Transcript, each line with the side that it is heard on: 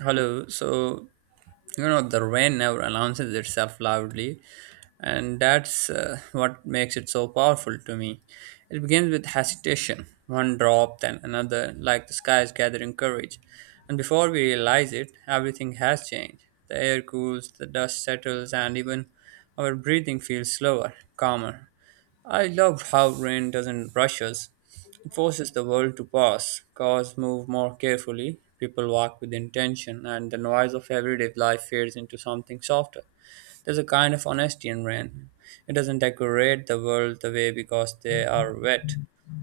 right: Hello. The rain never announces itself loudly, and that's what makes it so powerful to me. It begins with hesitation, one drop, then another, like the sky is gathering courage. And before we realize it, everything has changed. The air cools, the dust settles, and even our breathing feels slower, calmer. I love how rain doesn't rush us. It forces the world to pause, cars move more carefully, people walk with intention, and the noise of everyday life fades into something softer. There's a kind of honesty in rain. It doesn't decorate the world the way because they are wet,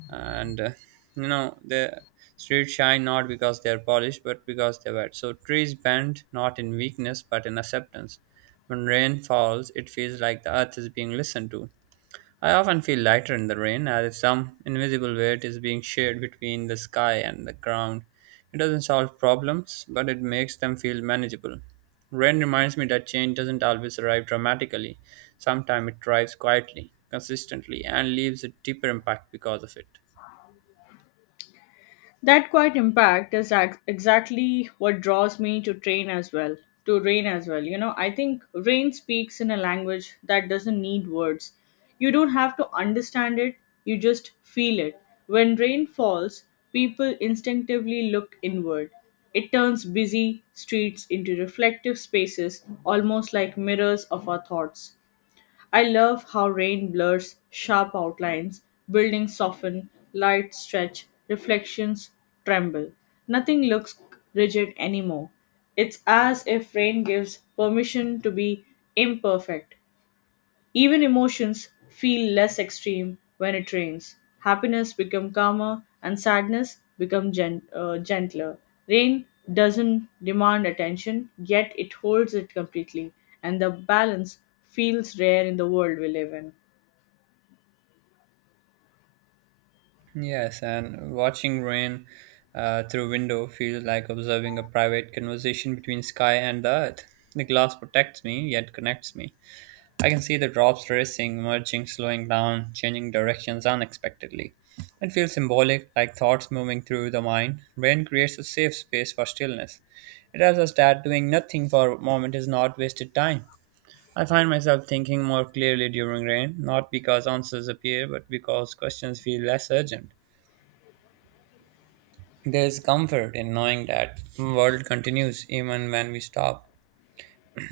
right: and the streets shine not because they are polished but because they're wet. So trees bend not in weakness but in acceptance. When rain falls, it feels like the earth is being listened to. I often feel lighter in the rain, as if some invisible weight is being shared between the sky and the ground. It doesn't solve problems, but it makes them feel manageable. Rain reminds me that change doesn't always arrive dramatically. Sometimes it arrives quietly, consistently, and leaves a deeper impact because of it.
left: That quite impact is exactly what draws me to rain as well. You know, I think rain speaks in a language that doesn't need words. You don't have to understand it, you just feel it. When rain falls, people instinctively look inward. It turns busy streets into reflective spaces, almost like mirrors of our thoughts. I love how rain blurs sharp outlines, buildings soften, lights stretch, reflections tremble. Nothing looks rigid anymore. It's as if rain gives permission to be imperfect. Even emotions feel less extreme when it rains. Happiness become calmer and sadness become gentler. Rain doesn't demand attention, yet it holds it completely, and the balance feels rare in the world we live in.
right: Yes, and watching rain through window feels like observing a private conversation between sky and the earth. The glass protects me, yet connects me. I can see the drops racing, merging, slowing down, changing directions unexpectedly. It feels symbolic, like thoughts moving through the mind. Rain creates a safe space for stillness. It tells us that doing nothing for a moment is not wasted time. I find myself thinking more clearly during rain, not because answers appear, but because questions feel less urgent. There is comfort in knowing that the world continues even when we stop.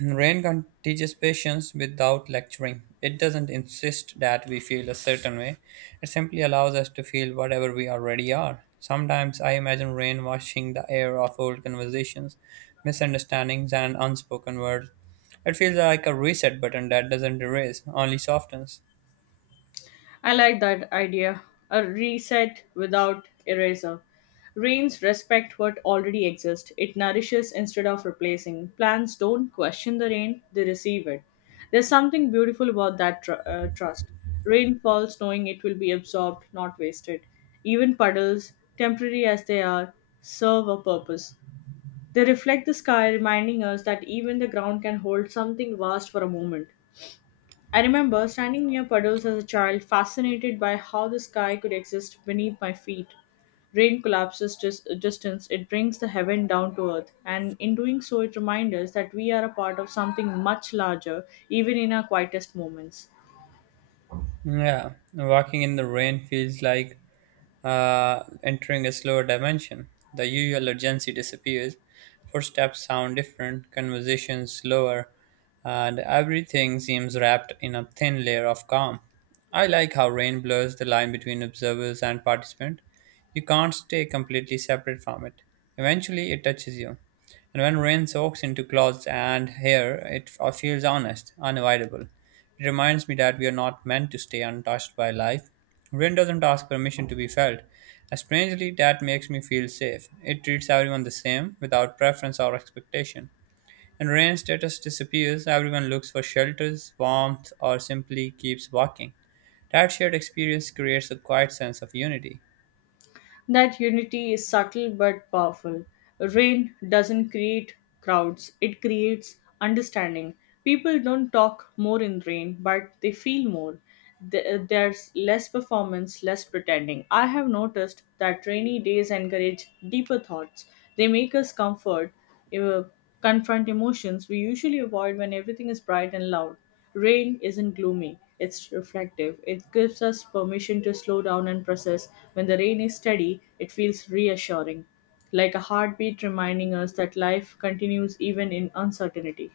right: Rain can teach patience without lecturing. It doesn't insist that we feel a certain way. It simply allows us to feel whatever we already are. Sometimes I imagine rain washing the air of old conversations, misunderstandings, and unspoken words. It feels like a reset button that doesn't erase, only softens.
left: I like that idea. A reset without eraser. Rains respect what already exists. It nourishes instead of replacing. Plants don't question the rain, they receive it. There's something beautiful about that trust. Rain falls knowing it will be absorbed, not wasted. Even puddles, temporary as they are, serve a purpose. They reflect the sky, reminding us that even the ground can hold something vast for a moment. I remember standing near puddles as a child, fascinated by how the sky could exist beneath my feet. Rain collapses distance, it brings the heaven down to earth, and in doing so, it reminds us that we are a part of something much larger, even in our quietest moments.
right: Yeah, walking in the rain feels like entering a slower dimension. The usual urgency disappears. Footsteps sound different, conversations slower, and everything seems wrapped in a thin layer of calm. I like how rain blurs the line between observers and participant. You can't stay completely separate from it. Eventually, it touches you. And when rain soaks into clothes and hair, it feels honest, unavoidable. It reminds me that we are not meant to stay untouched by life. Rain doesn't ask permission to be felt. And strangely, that makes me feel safe. It treats everyone the same, without preference or expectation. When rain status disappears, everyone looks for shelters, warmth, or simply keeps walking. That shared experience creates a quiet sense of unity.
left: That unity is subtle but powerful. Rain doesn't create crowds, it creates understanding. People don't talk more in rain, but they feel more. There's less performance, less pretending. I have noticed that rainy days encourage deeper thoughts. They make us comfort uh, confront emotions we usually avoid when everything is bright and loud. Rain isn't gloomy, it's reflective. It gives us permission to slow down and process. When the rain is steady, it feels reassuring, like a heartbeat reminding us that life continues even in uncertainty.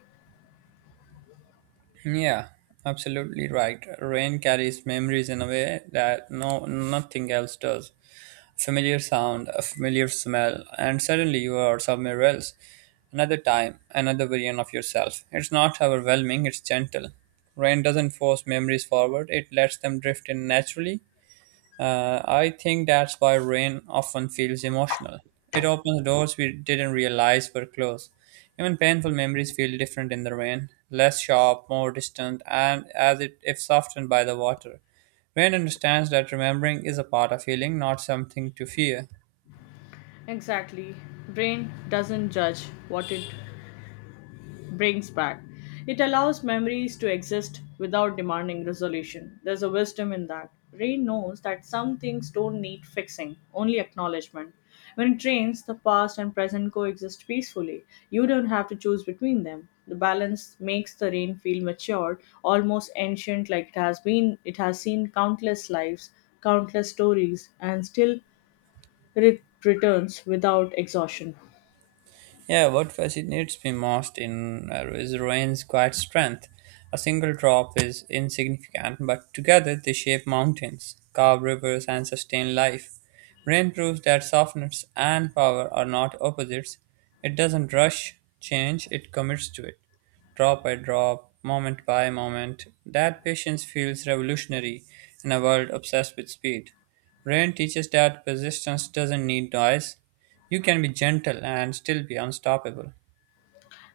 right: Yeah, absolutely right. Rain carries memories in a way that no nothing else does. A familiar sound, a familiar smell, and suddenly you are somewhere else. Another time, another version of yourself. It's not overwhelming, it's gentle. Rain doesn't force memories forward, it lets them drift in naturally. I think that's why rain often feels emotional. It opens doors we didn't realize were closed. Even painful memories feel different in the rain, less sharp, more distant, and as it if softened by the water. Rain understands that remembering is a part of healing, not something to fear.
left: Exactly. Brain doesn't judge what it brings back. It allows memories to exist without demanding resolution. There's a wisdom in that. Rain knows that some things don't need fixing, only acknowledgement. When it rains, the past and present coexist peacefully. You don't have to choose between them. The balance makes the rain feel matured, almost ancient like it has seen countless lives, countless stories, and still it returns without exhaustion.
right: Yeah, what fascinates me most in is rain's quiet strength. A single drop is insignificant, but together they shape mountains, carve rivers, and sustain life. Rain proves that softness and power are not opposites. It doesn't rush change, it commits to it, drop by drop, moment by moment. That patience feels revolutionary in a world obsessed with speed. Rain teaches that persistence doesn't need noise, you can be gentle and still be unstoppable.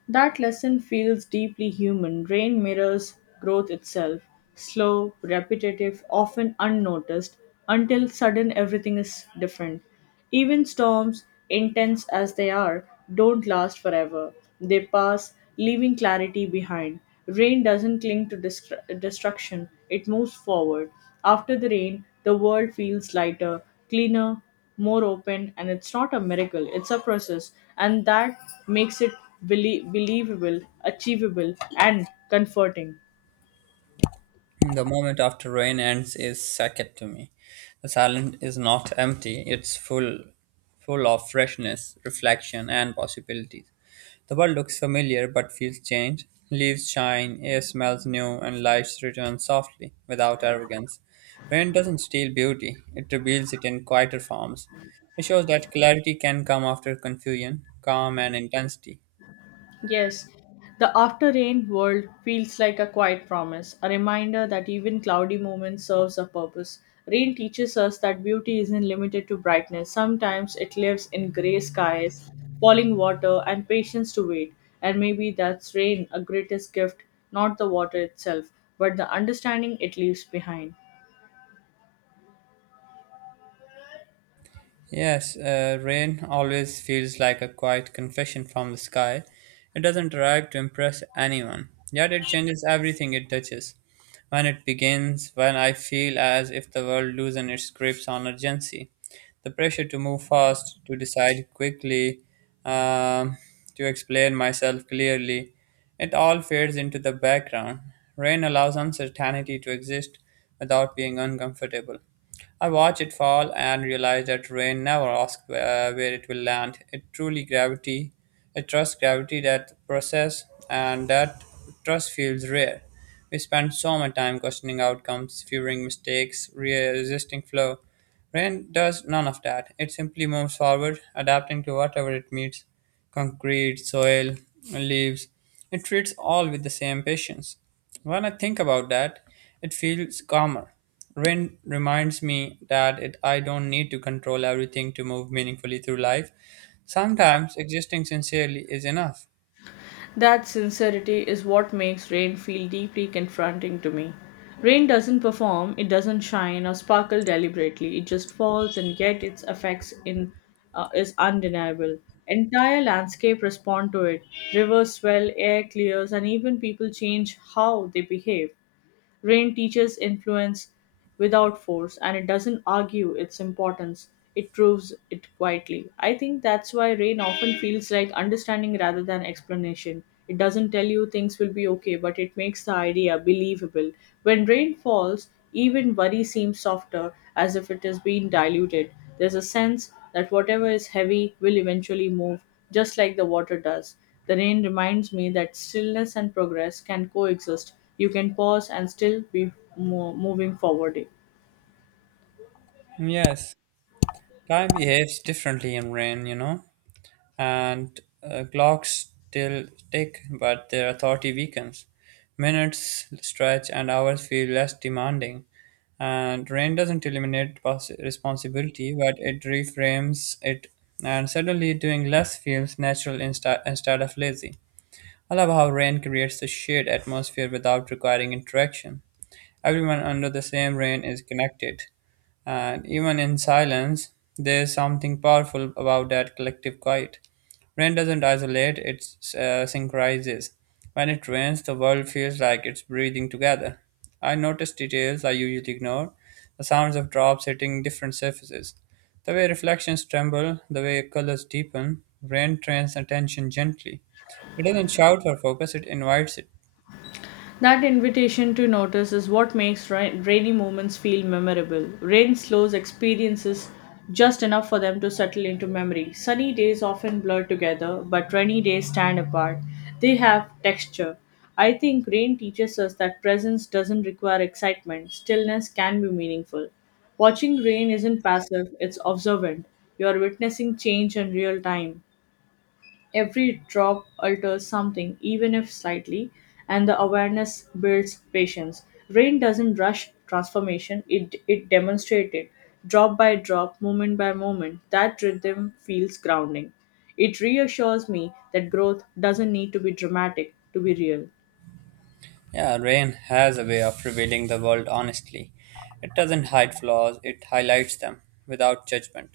left: That lesson feels deeply human. Rain mirrors growth itself slow, repetitive, often unnoticed, until sudden everything is different. Even storms, intense as they are, don't last forever. They pass, leaving clarity behind. Rain doesn't cling to destruction, it moves forward. After the rain, the world feels lighter, cleaner, more open, and it's not a miracle, it's a process, and that makes it believable, achievable, and comforting.
right: The moment after rain ends is sacred to me. The silence is not empty, it's full of freshness, reflection and possibilities. The world looks familiar but feels changed. Leaves shine, air smells new, and life returns softly, without arrogance. Rain doesn't steal beauty, it reveals it in quieter forms. It shows that clarity can come after confusion, calm and intensity.
left: Yes, the after rain world feels like a quiet promise, a reminder that even cloudy moments serves a purpose. Rain teaches us that beauty isn't limited to brightness, sometimes it lives in gray skies, falling water, and patience to wait. And maybe that's rain a greatest gift, not the water itself, but the understanding it leaves behind.
right: Yes, rain always feels like a quiet confession from the sky. It doesn't arrive to impress anyone, yet it changes everything it touches. When it begins, when I feel as if the world loosens its grips on urgency, the pressure to move fast, to decide quickly, um, to explain myself clearly, it all fades into the background. Rain allows uncertainty to exist without being uncomfortable. I watched it fall and realized that rain never asks where it will land. It truly gravity, it trusts gravity that process, and that trust feels rare. We spend so much time questioning outcomes, fearing mistakes, resisting flow. Rain does none of that. It simply moves forward, adapting to whatever it meets concrete, soil, leaves. It treats all with the same patience. When I think about that, it feels calmer. Rain reminds me that it, I don't need to control everything to move meaningfully through life. Sometimes existing sincerely is enough.
left: That sincerity is what makes rain feel deeply confronting to me. Rain doesn't perform, it doesn't shine or sparkle deliberately. It just falls, and yet its effects in is undeniable. Entire landscape respond to it. Rivers swell, air clears, and even people change how they behave. Rain teaches influence without force, and it doesn't argue its importance, it proves it quietly. I think that's why rain often feels like understanding rather than explanation. It doesn't tell you things will be okay, but it makes the idea believable. When rain falls, even worry seems softer, as if it is being diluted. There's a sense that whatever is heavy will eventually move, just like the water does. The rain reminds me that stillness and progress can coexist. You can pause and still be moving forward.
right: Yes, time behaves differently in rain, you know. And clocks still tick, but their authority weakens. Minutes stretch and hours feel less demanding. And rain doesn't eliminate responsibility, but it reframes it, and suddenly doing less feels natural instead of lazy. I love how rain creates a shared atmosphere without requiring interaction. Everyone under the same rain is connected, and even in silence, there's something powerful about that collective quiet. Rain doesn't isolate, it synchronizes. When it rains, the world feels like it's breathing together. I notice details I usually ignore the sounds of drops hitting different surfaces, the way reflections tremble, the way colors deepen. Rain trains attention gently. It doesn't shout or focus, it invites it.
left: That invitation to notice is what makes rainy moments feel memorable. Rain slows experiences just enough for them to settle into memory. Sunny days often blur together, but rainy days stand apart. They have texture. I think rain teaches us that presence doesn't require excitement, stillness can be meaningful. Watching rain isn't passive, it's observant. You are witnessing change in real time. Every drop alters something, even if slightly, and the awareness builds patience. Rain doesn't rush transformation, it demonstrates it. Drop by drop, moment by moment, that rhythm feels grounding. It reassures me that growth doesn't need to be dramatic to be real.
right: Yeah, rain has a way of revealing the world honestly. It doesn't hide flaws, it highlights them without judgment.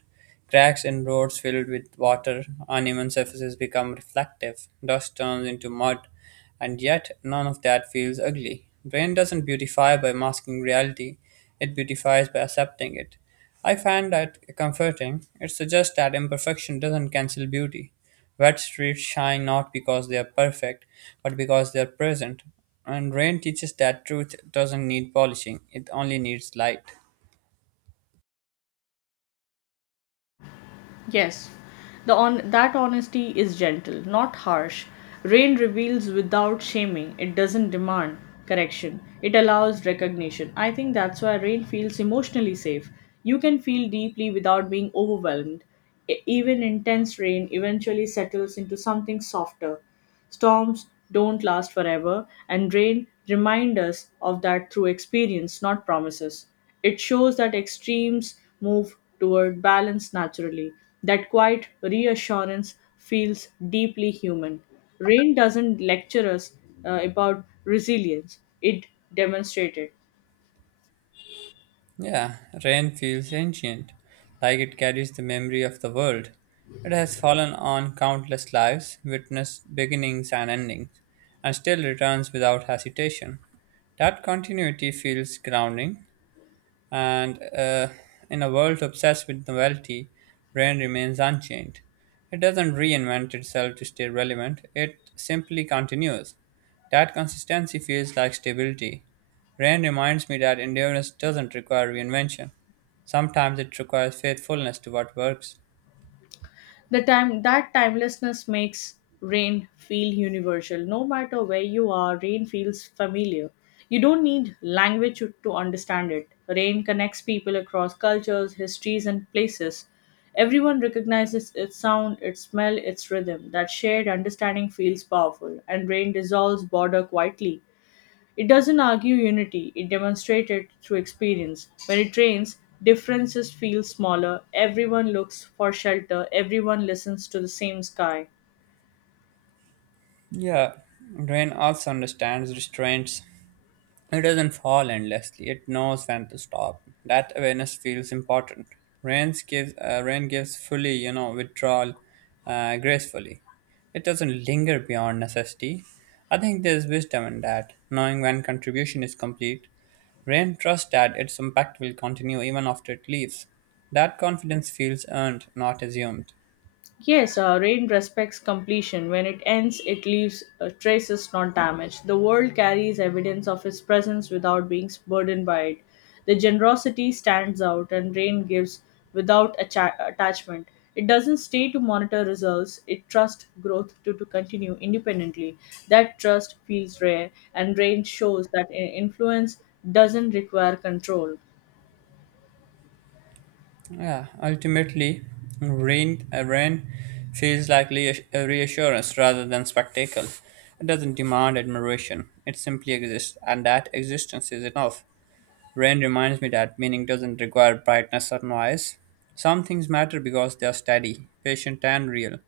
right: Cracks in roads filled with water, uneven surfaces become reflective, dust turns into mud, and yet none of that feels ugly. Rain doesn't beautify by masking reality, it beautifies by accepting it. I find that comforting. It suggests that imperfection doesn't cancel beauty. Wet streets shine not because they are perfect, but because they are present. And rain teaches that truth doesn't need polishing, it only needs light.
left: Yes, the on that honesty is gentle, not harsh. Rain reveals without shaming. It doesn't demand correction. It allows recognition. I think that's why rain feels emotionally safe. You can feel deeply without being overwhelmed. Even intense rain eventually settles into something softer. Storms don't last forever, and rain reminds us of that through experience, not promises. It shows that extremes move toward balance naturally. That quiet reassurance feels deeply human. Rain doesn't lecture us about resilience, it demonstrates it.
right: Yeah, rain feels ancient, like it carries the memory of the world. It has fallen on countless lives, witnessed beginnings and endings, and still returns without hesitation. That continuity feels grounding, and in a world obsessed with novelty, brain remains unchained. It doesn't reinvent itself to stay relevant, it simply continues. That consistency feels like stability. Rain reminds me that endurance doesn't require reinvention. Sometimes it requires faithfulness to what works.
left: The time that timelessness makes rain feel universal. No matter where you are, rain feels familiar. You don't need language to understand it. Rain connects people across cultures, histories, and places. Everyone recognizes its sound, its smell, its rhythm. That shared understanding feels powerful, and rain dissolves border quietly. It doesn't argue unity, it demonstrates it through experience. When it rains, differences feel smaller, everyone looks for shelter, everyone listens to the same sky.
right: Yeah, rain also understands restraints. It doesn't fall endlessly. It knows when to stop. That awareness feels important. Rain gives fully, you know, withdrawal gracefully. It doesn't linger beyond necessity. I think there's wisdom in that, knowing when contribution is complete. Rain trusts that its impact will continue even after it leaves. That confidence feels earned, not assumed.
left: Yes, rain respects completion. When it ends, it leaves traces, not damage. The world carries evidence of its presence without being burdened by it. The generosity stands out, and rain gives without attachment. It doesn't stay to monitor results, it trusts growth to continue independently. That trust feels rare, and rain shows that influence doesn't require control.
right: Yeah, ultimately, rain feels like a reassurance rather than spectacle. It doesn't demand admiration, it simply exists, and that existence is enough. Rain reminds me that meaning doesn't require brightness or noise. Some things matter because they are steady, patient, and real.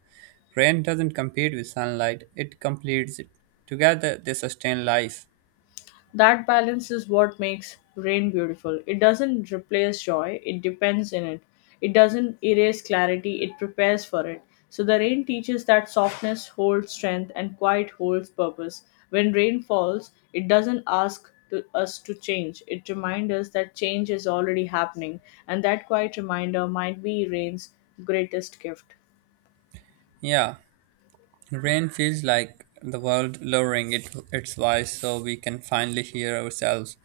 right: Rain doesn't compete with sunlight, it completes it. Together, they sustain life.
left: That balance is what makes rain beautiful. It doesn't replace joy, it depends in it. It doesn't erase clarity, it prepares for it. So the rain teaches that softness holds strength and quiet holds purpose. When rain falls, it doesn't us to change. It reminds us that change is already happening, and that quiet reminder might be rain's greatest gift.
right: Yeah, rain feels like the world lowering it, its voice so we can finally hear ourselves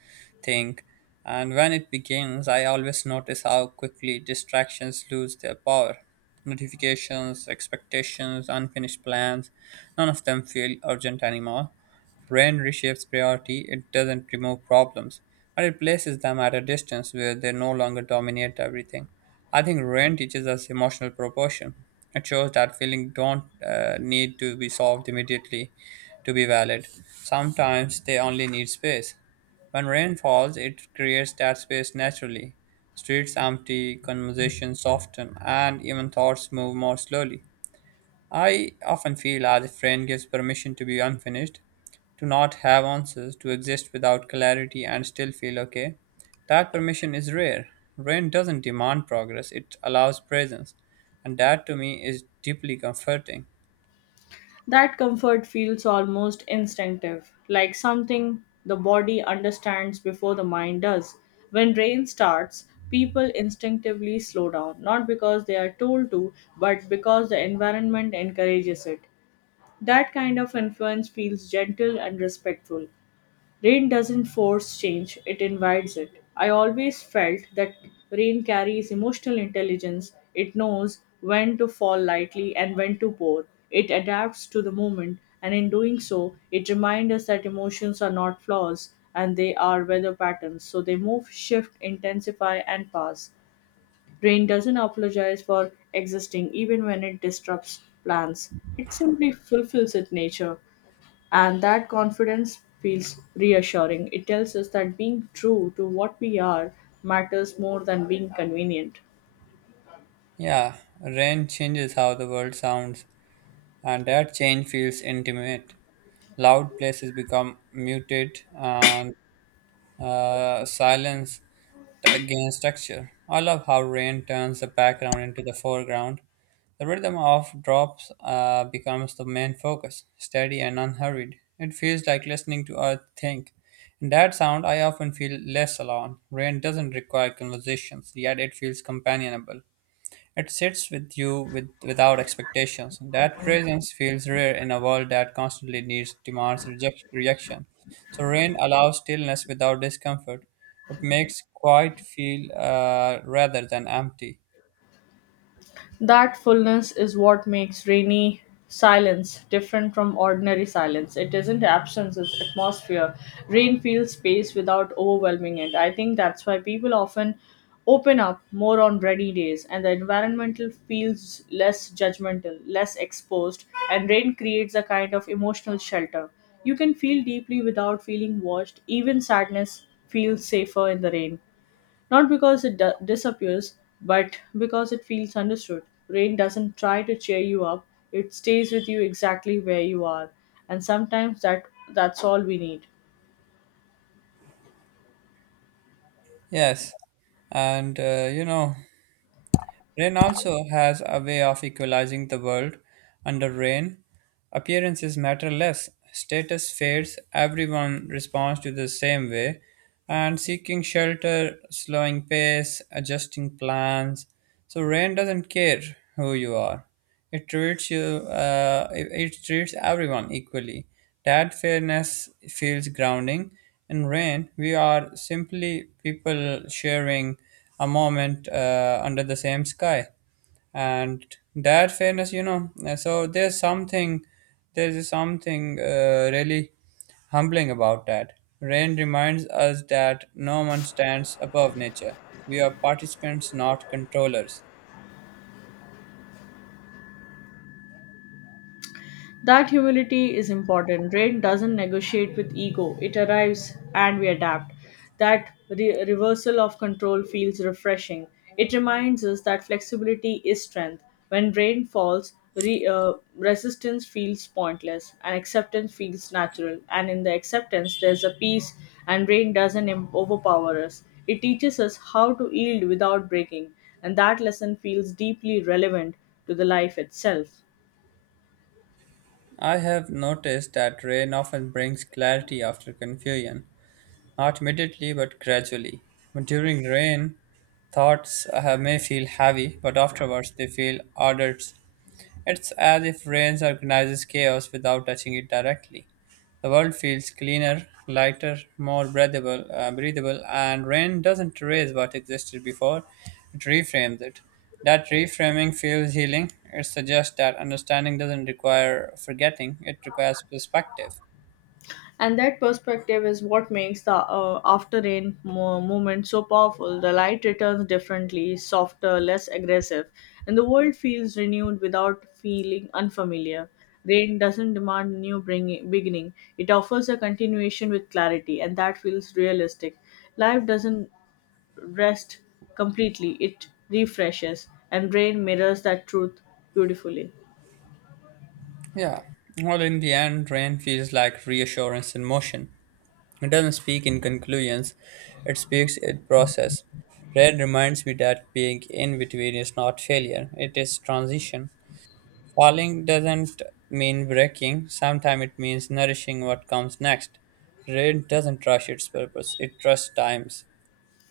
right: think. And when it begins, I always notice how quickly distractions lose their power. Notifications, expectations, unfinished plans, none of them feel urgent anymore. When reshapes priority, it doesn't remove problems, but it places them at a distance where they no longer dominate everything. I think rain teaches us emotional proportion. It shows that feelings don't need to be solved immediately to be valid. Sometimes they only need space. When rain falls, it creates that space naturally. Streets empty, conversations soften, and even thoughts move more slowly. I often feel as if rain gives permission to be unfinished, to not have answers, to exist without clarity and still feel okay. That permission is rare. Rain doesn't demand progress, it allows presence, and that to me is deeply comforting.
left: That comfort feels almost instinctive, like something the body understands before the mind does. When rain starts, people instinctively slow down, not because they are told to, but because the environment encourages it. That kind of influence feels gentle and respectful. Rain doesn't force change, it invites it. I always felt that rain carries emotional intelligence. It knows when to fall lightly and when to pour. It adapts to the moment, and in doing so, it reminds us that emotions are not flaws and they are weather patterns. So they move, shift, intensify, and pass. Rain doesn't apologize for existing even when it disrupts plans. It simply fulfills its nature. And that confidence feels reassuring. It tells us that being true to what we are matters more than being convenient.
right: Yeah, rain changes how the world sounds, and that change feels intimate. Loud places become muted, and silence gains texture. I love how rain turns the background into the foreground, the rhythm of drops becomes the main focus, steady and unhurried. It feels like listening to Earth think. In that sound, I often feel less alone. Rain doesn't require conversations, yet it feels companionable. It sits with you without expectations. That presence feels rare in a world that constantly needs demands reject, reaction. So rain allows stillness without discomfort. It makes quiet feel rather than empty.
left: That fullness is what makes rainy silence different from ordinary silence. It isn't absence, it's atmosphere. Rain fills space without overwhelming it. I think that's why people often open up more on rainy days, and the environmental feels less judgmental, less exposed, and rain creates a kind of emotional shelter. You can feel deeply without feeling watched. Even sadness feels safer in the rain. Not because it disappears, but because it feels understood. Rain doesn't try to cheer you up, it stays with you exactly where you are. And sometimes that's all we need.
right: Yes, and Rain also has a way of equalizing the world. Under rain, appearances matter less, status fades, everyone responds to the same way, and seeking shelter, slowing pace, adjusting plans. So, rain doesn't care who you are, it treats you, it treats everyone equally. That fairness feels grounding. In rain, we are simply people sharing a moment under the same sky, and that fairness so there's something really humbling about that. Rain reminds us that no one stands above nature, we are participants, not controllers.
left: That humility is important. Rain doesn't negotiate with ego, it arrives and we adapt. That reversal of control feels refreshing. It reminds us that flexibility is strength. When rain falls, resistance feels pointless and acceptance feels natural. And in the acceptance, there's a peace, and rain doesn't overpower us. It teaches us how to yield without breaking, and that lesson feels deeply relevant to the life itself.
right: I have noticed that rain often brings clarity after confusion, not immediately but gradually. During rain, thoughts may feel heavy, but afterwards they feel ordered. It's as if rain organizes chaos without touching it directly. The world feels cleaner, lighter, more breathable, and rain doesn't erase what existed before, it reframes it. That reframing feels healing. It suggests that understanding doesn't require forgetting, it requires perspective.
left: And that perspective is what makes the after rain moment so powerful. The light returns differently, softer, less aggressive, and the world feels renewed without feeling unfamiliar. Rain doesn't demand new beginning, it offers a continuation with clarity, and that feels realistic. Life doesn't rest completely, it refreshes, and rain mirrors that truth beautifully.
right: Yeah. Well, in the end, rain feels like reassurance in motion. It doesn't speak in conclusions, it speaks in process. Rain reminds me that being in between is not failure, it is transition. Falling doesn't mean breaking, sometimes it means nourishing what comes next. Rain doesn't rush its purpose, it trusts times.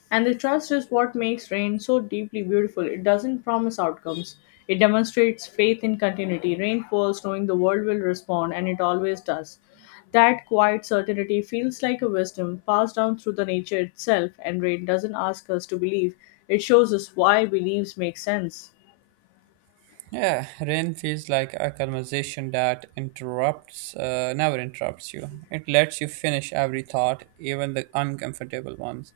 left: And the trust is what makes rain so deeply beautiful. It doesn't promise outcomes, it demonstrates faith in continuity. Rain falls knowing the world will respond, and it always does. That quiet certainty feels like a wisdom passed down through the nature itself, and rain doesn't ask us to believe, it shows us why beliefs make sense.
right: Yeah, rain feels like a conversation that never interrupts you. It lets you finish every thought, even the uncomfortable ones.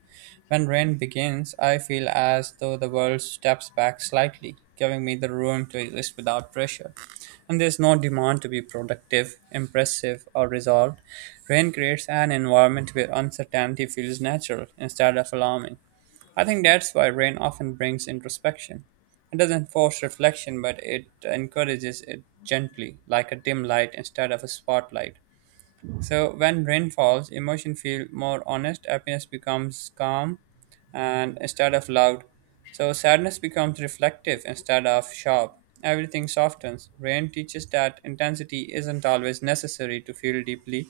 right: When rain begins, I feel as though the world steps back slightly, giving me the room to exist without pressure. And there's no demand to be productive, impressive, or resolved. Rain creates an environment where uncertainty feels natural instead of alarming. I think that's why rain often brings introspection. It doesn't force reflection, but it encourages it gently, like a dim light instead of a spotlight. So when rain falls, emotion feel more honest, happiness becomes calm and instead of loud. So sadness becomes reflective instead of sharp. Everything softens. Rain teaches that intensity isn't always necessary to feel deeply.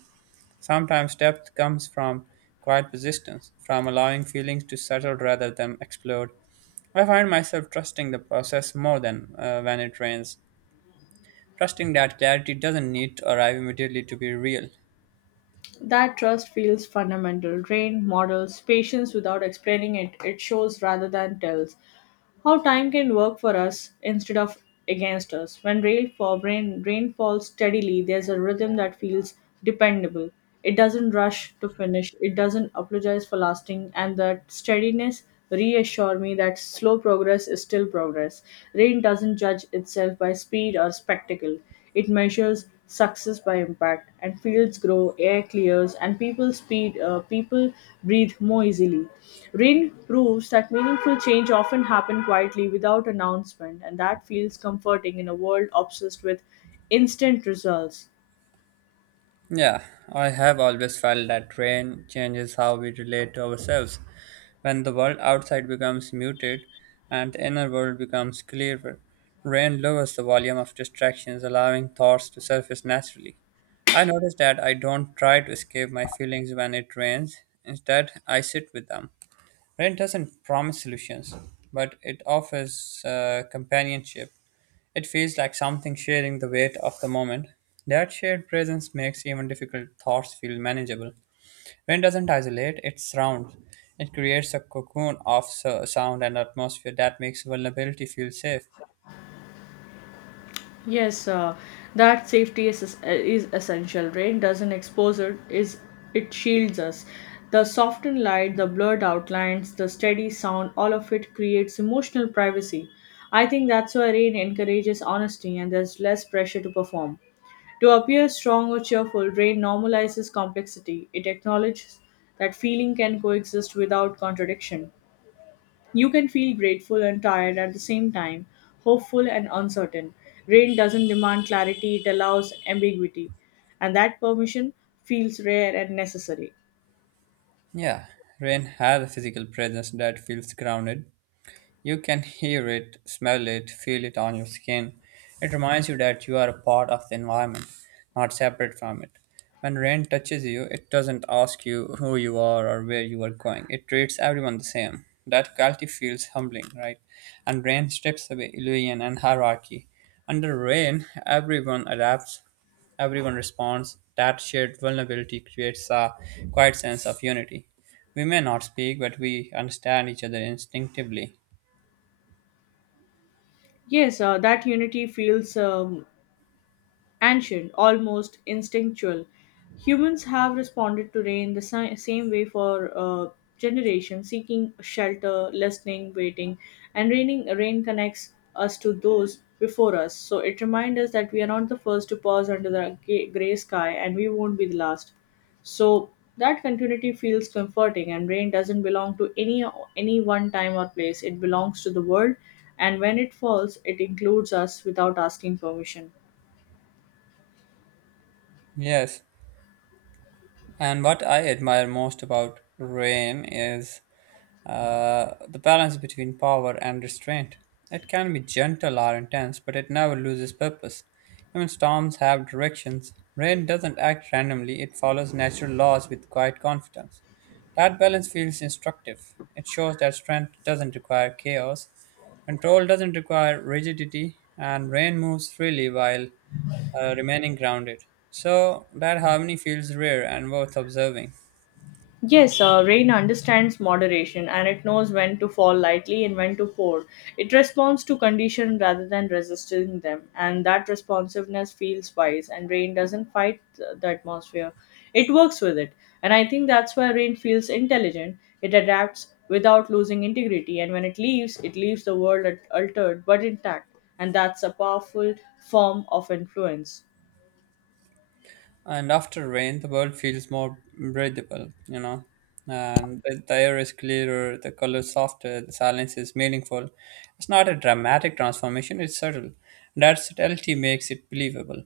right: Sometimes depth comes from quiet persistence, from allowing feelings to settle rather than explode. I find myself trusting the process more than when it rains, trusting that clarity doesn't need to arrive immediately to be real.
left: That trust feels fundamental. Rain models patience without explaining it. It shows rather than tells. How time can work for us instead of against us. When rain falls steadily, there's a rhythm that feels dependable. It doesn't rush to finish, it doesn't apologize for lasting, and that steadiness reassure me that slow progress is still progress. Rain doesn't judge itself by speed or spectacle. It measures success by impact, and fields grow, air clears, and people speed. People breathe more easily. Rain proves that meaningful change often happen quietly, without announcement, and that feels comforting in a world obsessed with instant results.
right: Yeah, I have always felt that rain changes how we relate to ourselves. When the world outside becomes muted and the inner world becomes clearer, rain lowers the volume of distractions, allowing thoughts to surface naturally. I notice that I don't try to escape my feelings when it rains, instead, I sit with them. Rain doesn't promise solutions, but it offers companionship, it feels like something sharing the weight of the moment. That shared presence makes even difficult thoughts feel manageable. Rain doesn't isolate, it surrounds. It creates a cocoon of sound and atmosphere that makes vulnerability feel safe.
left: Yes, that safety is is essential. Rain doesn't expose it shields us. The softened light, the blurred outlines, the steady sound, all of it creates emotional privacy. I think that's why rain encourages honesty, and there's less pressure to perform. To appear strong or cheerful, rain normalizes complexity. It acknowledges that feeling can coexist without contradiction. You can feel grateful and tired at the same time, hopeful and uncertain. Rain doesn't demand clarity, it allows ambiguity. And that permission feels rare and necessary.
right: Yeah, rain has a physical presence that feels grounded. You can hear it, smell it, feel it on your skin. It reminds you that you are a part of the environment, not separate from it. When rain touches you, it doesn't ask you who you are or where you are going. It treats everyone the same. That quality feels humbling, right? And rain strips away illusion and hierarchy. Under rain, everyone adapts, everyone responds. That shared vulnerability creates a quiet sense of unity. We may not speak, but we understand each other instinctively.
left: Yes, that unity feels ancient, almost instinctual. Humans have responded to rain the same way for generations, seeking shelter, listening, waiting, and raining. Rain connects us to those before us, so it reminds us that we are not the first to pause under the gray sky, and we won't be the last. So that continuity feels comforting, and rain doesn't belong to any one time or place. It belongs to the world, and when it falls, it includes us without asking permission.
right: Yes, and what I admire most about rain is the balance between power and restraint. It can be gentle or intense, but it never loses purpose. Even storms have directions. Rain doesn't act randomly, it follows natural laws with quiet confidence. That balance feels instructive. It shows that strength doesn't require chaos, control doesn't require rigidity, and rain moves freely while remaining grounded. So that harmony feels rare and worth observing.
left: Yes, rain understands moderation and it knows when to fall lightly and when to pour. It responds to condition rather than resisting them, and that responsiveness feels wise. And rain doesn't fight the atmosphere, it works with it. And I think that's why rain feels intelligent. It adapts without losing integrity, and when it leaves the world altered but intact. And that's a powerful form of influence.
right: And after rain, the world feels more breathable, you know. And the air is clearer, the colors softer, the silence is meaningful. It's not a dramatic transformation, it's subtle. That subtlety makes it believable.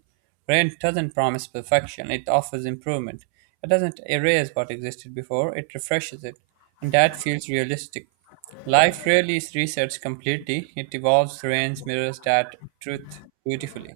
right: Rain doesn't promise perfection, it offers improvement. It doesn't erase what existed before, it refreshes it. And that feels realistic. Life rarely is researched completely, it evolves, rain mirrors that truth beautifully.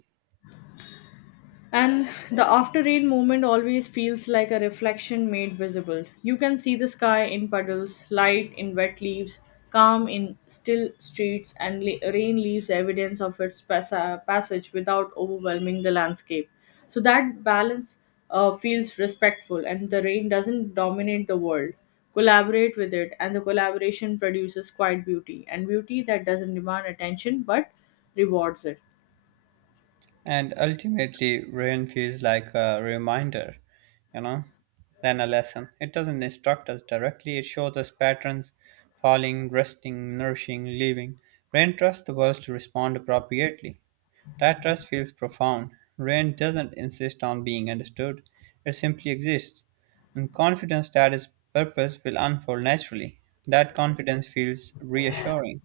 left: And the after rain moment always feels like a reflection made visible. You can see the sky in puddles, light in wet leaves, calm in still streets, and rain leaves evidence of its passage without overwhelming the landscape. So that balance feels respectful, and the rain doesn't dominate the world. Collaborate with it, and the collaboration produces quiet beauty, and beauty that doesn't demand attention but rewards it.
right: And ultimately, rain feels like a reminder, you know, than a lesson. It doesn't instruct us directly, it shows us patterns falling, resting, nourishing, leaving. Rain trusts the world to respond appropriately. That trust feels profound. Rain doesn't insist on being understood, it simply exists, and confidence that its purpose will unfold naturally. That confidence feels reassuring.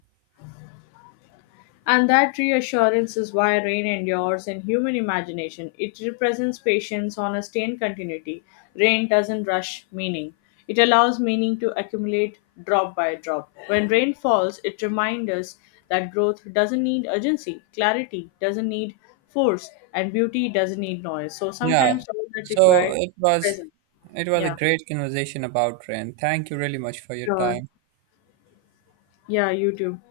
left: And that reassurance is why rain endures in human imagination. It represents patience, honesty, and continuity. Rain doesn't rush meaning, it allows meaning to accumulate drop by drop. When rain falls, it reminds us that growth doesn't need urgency, clarity doesn't need force, and beauty doesn't need noise. So
right: Yeah.
left: sometimes all that
right: So
left: required
right: it
left: is
right: was
left: presence.
right: it was a
left: Yeah,
right: great conversation about rain. Thank you really much for your
left: sure.
right: time.
left: Yeah, you too.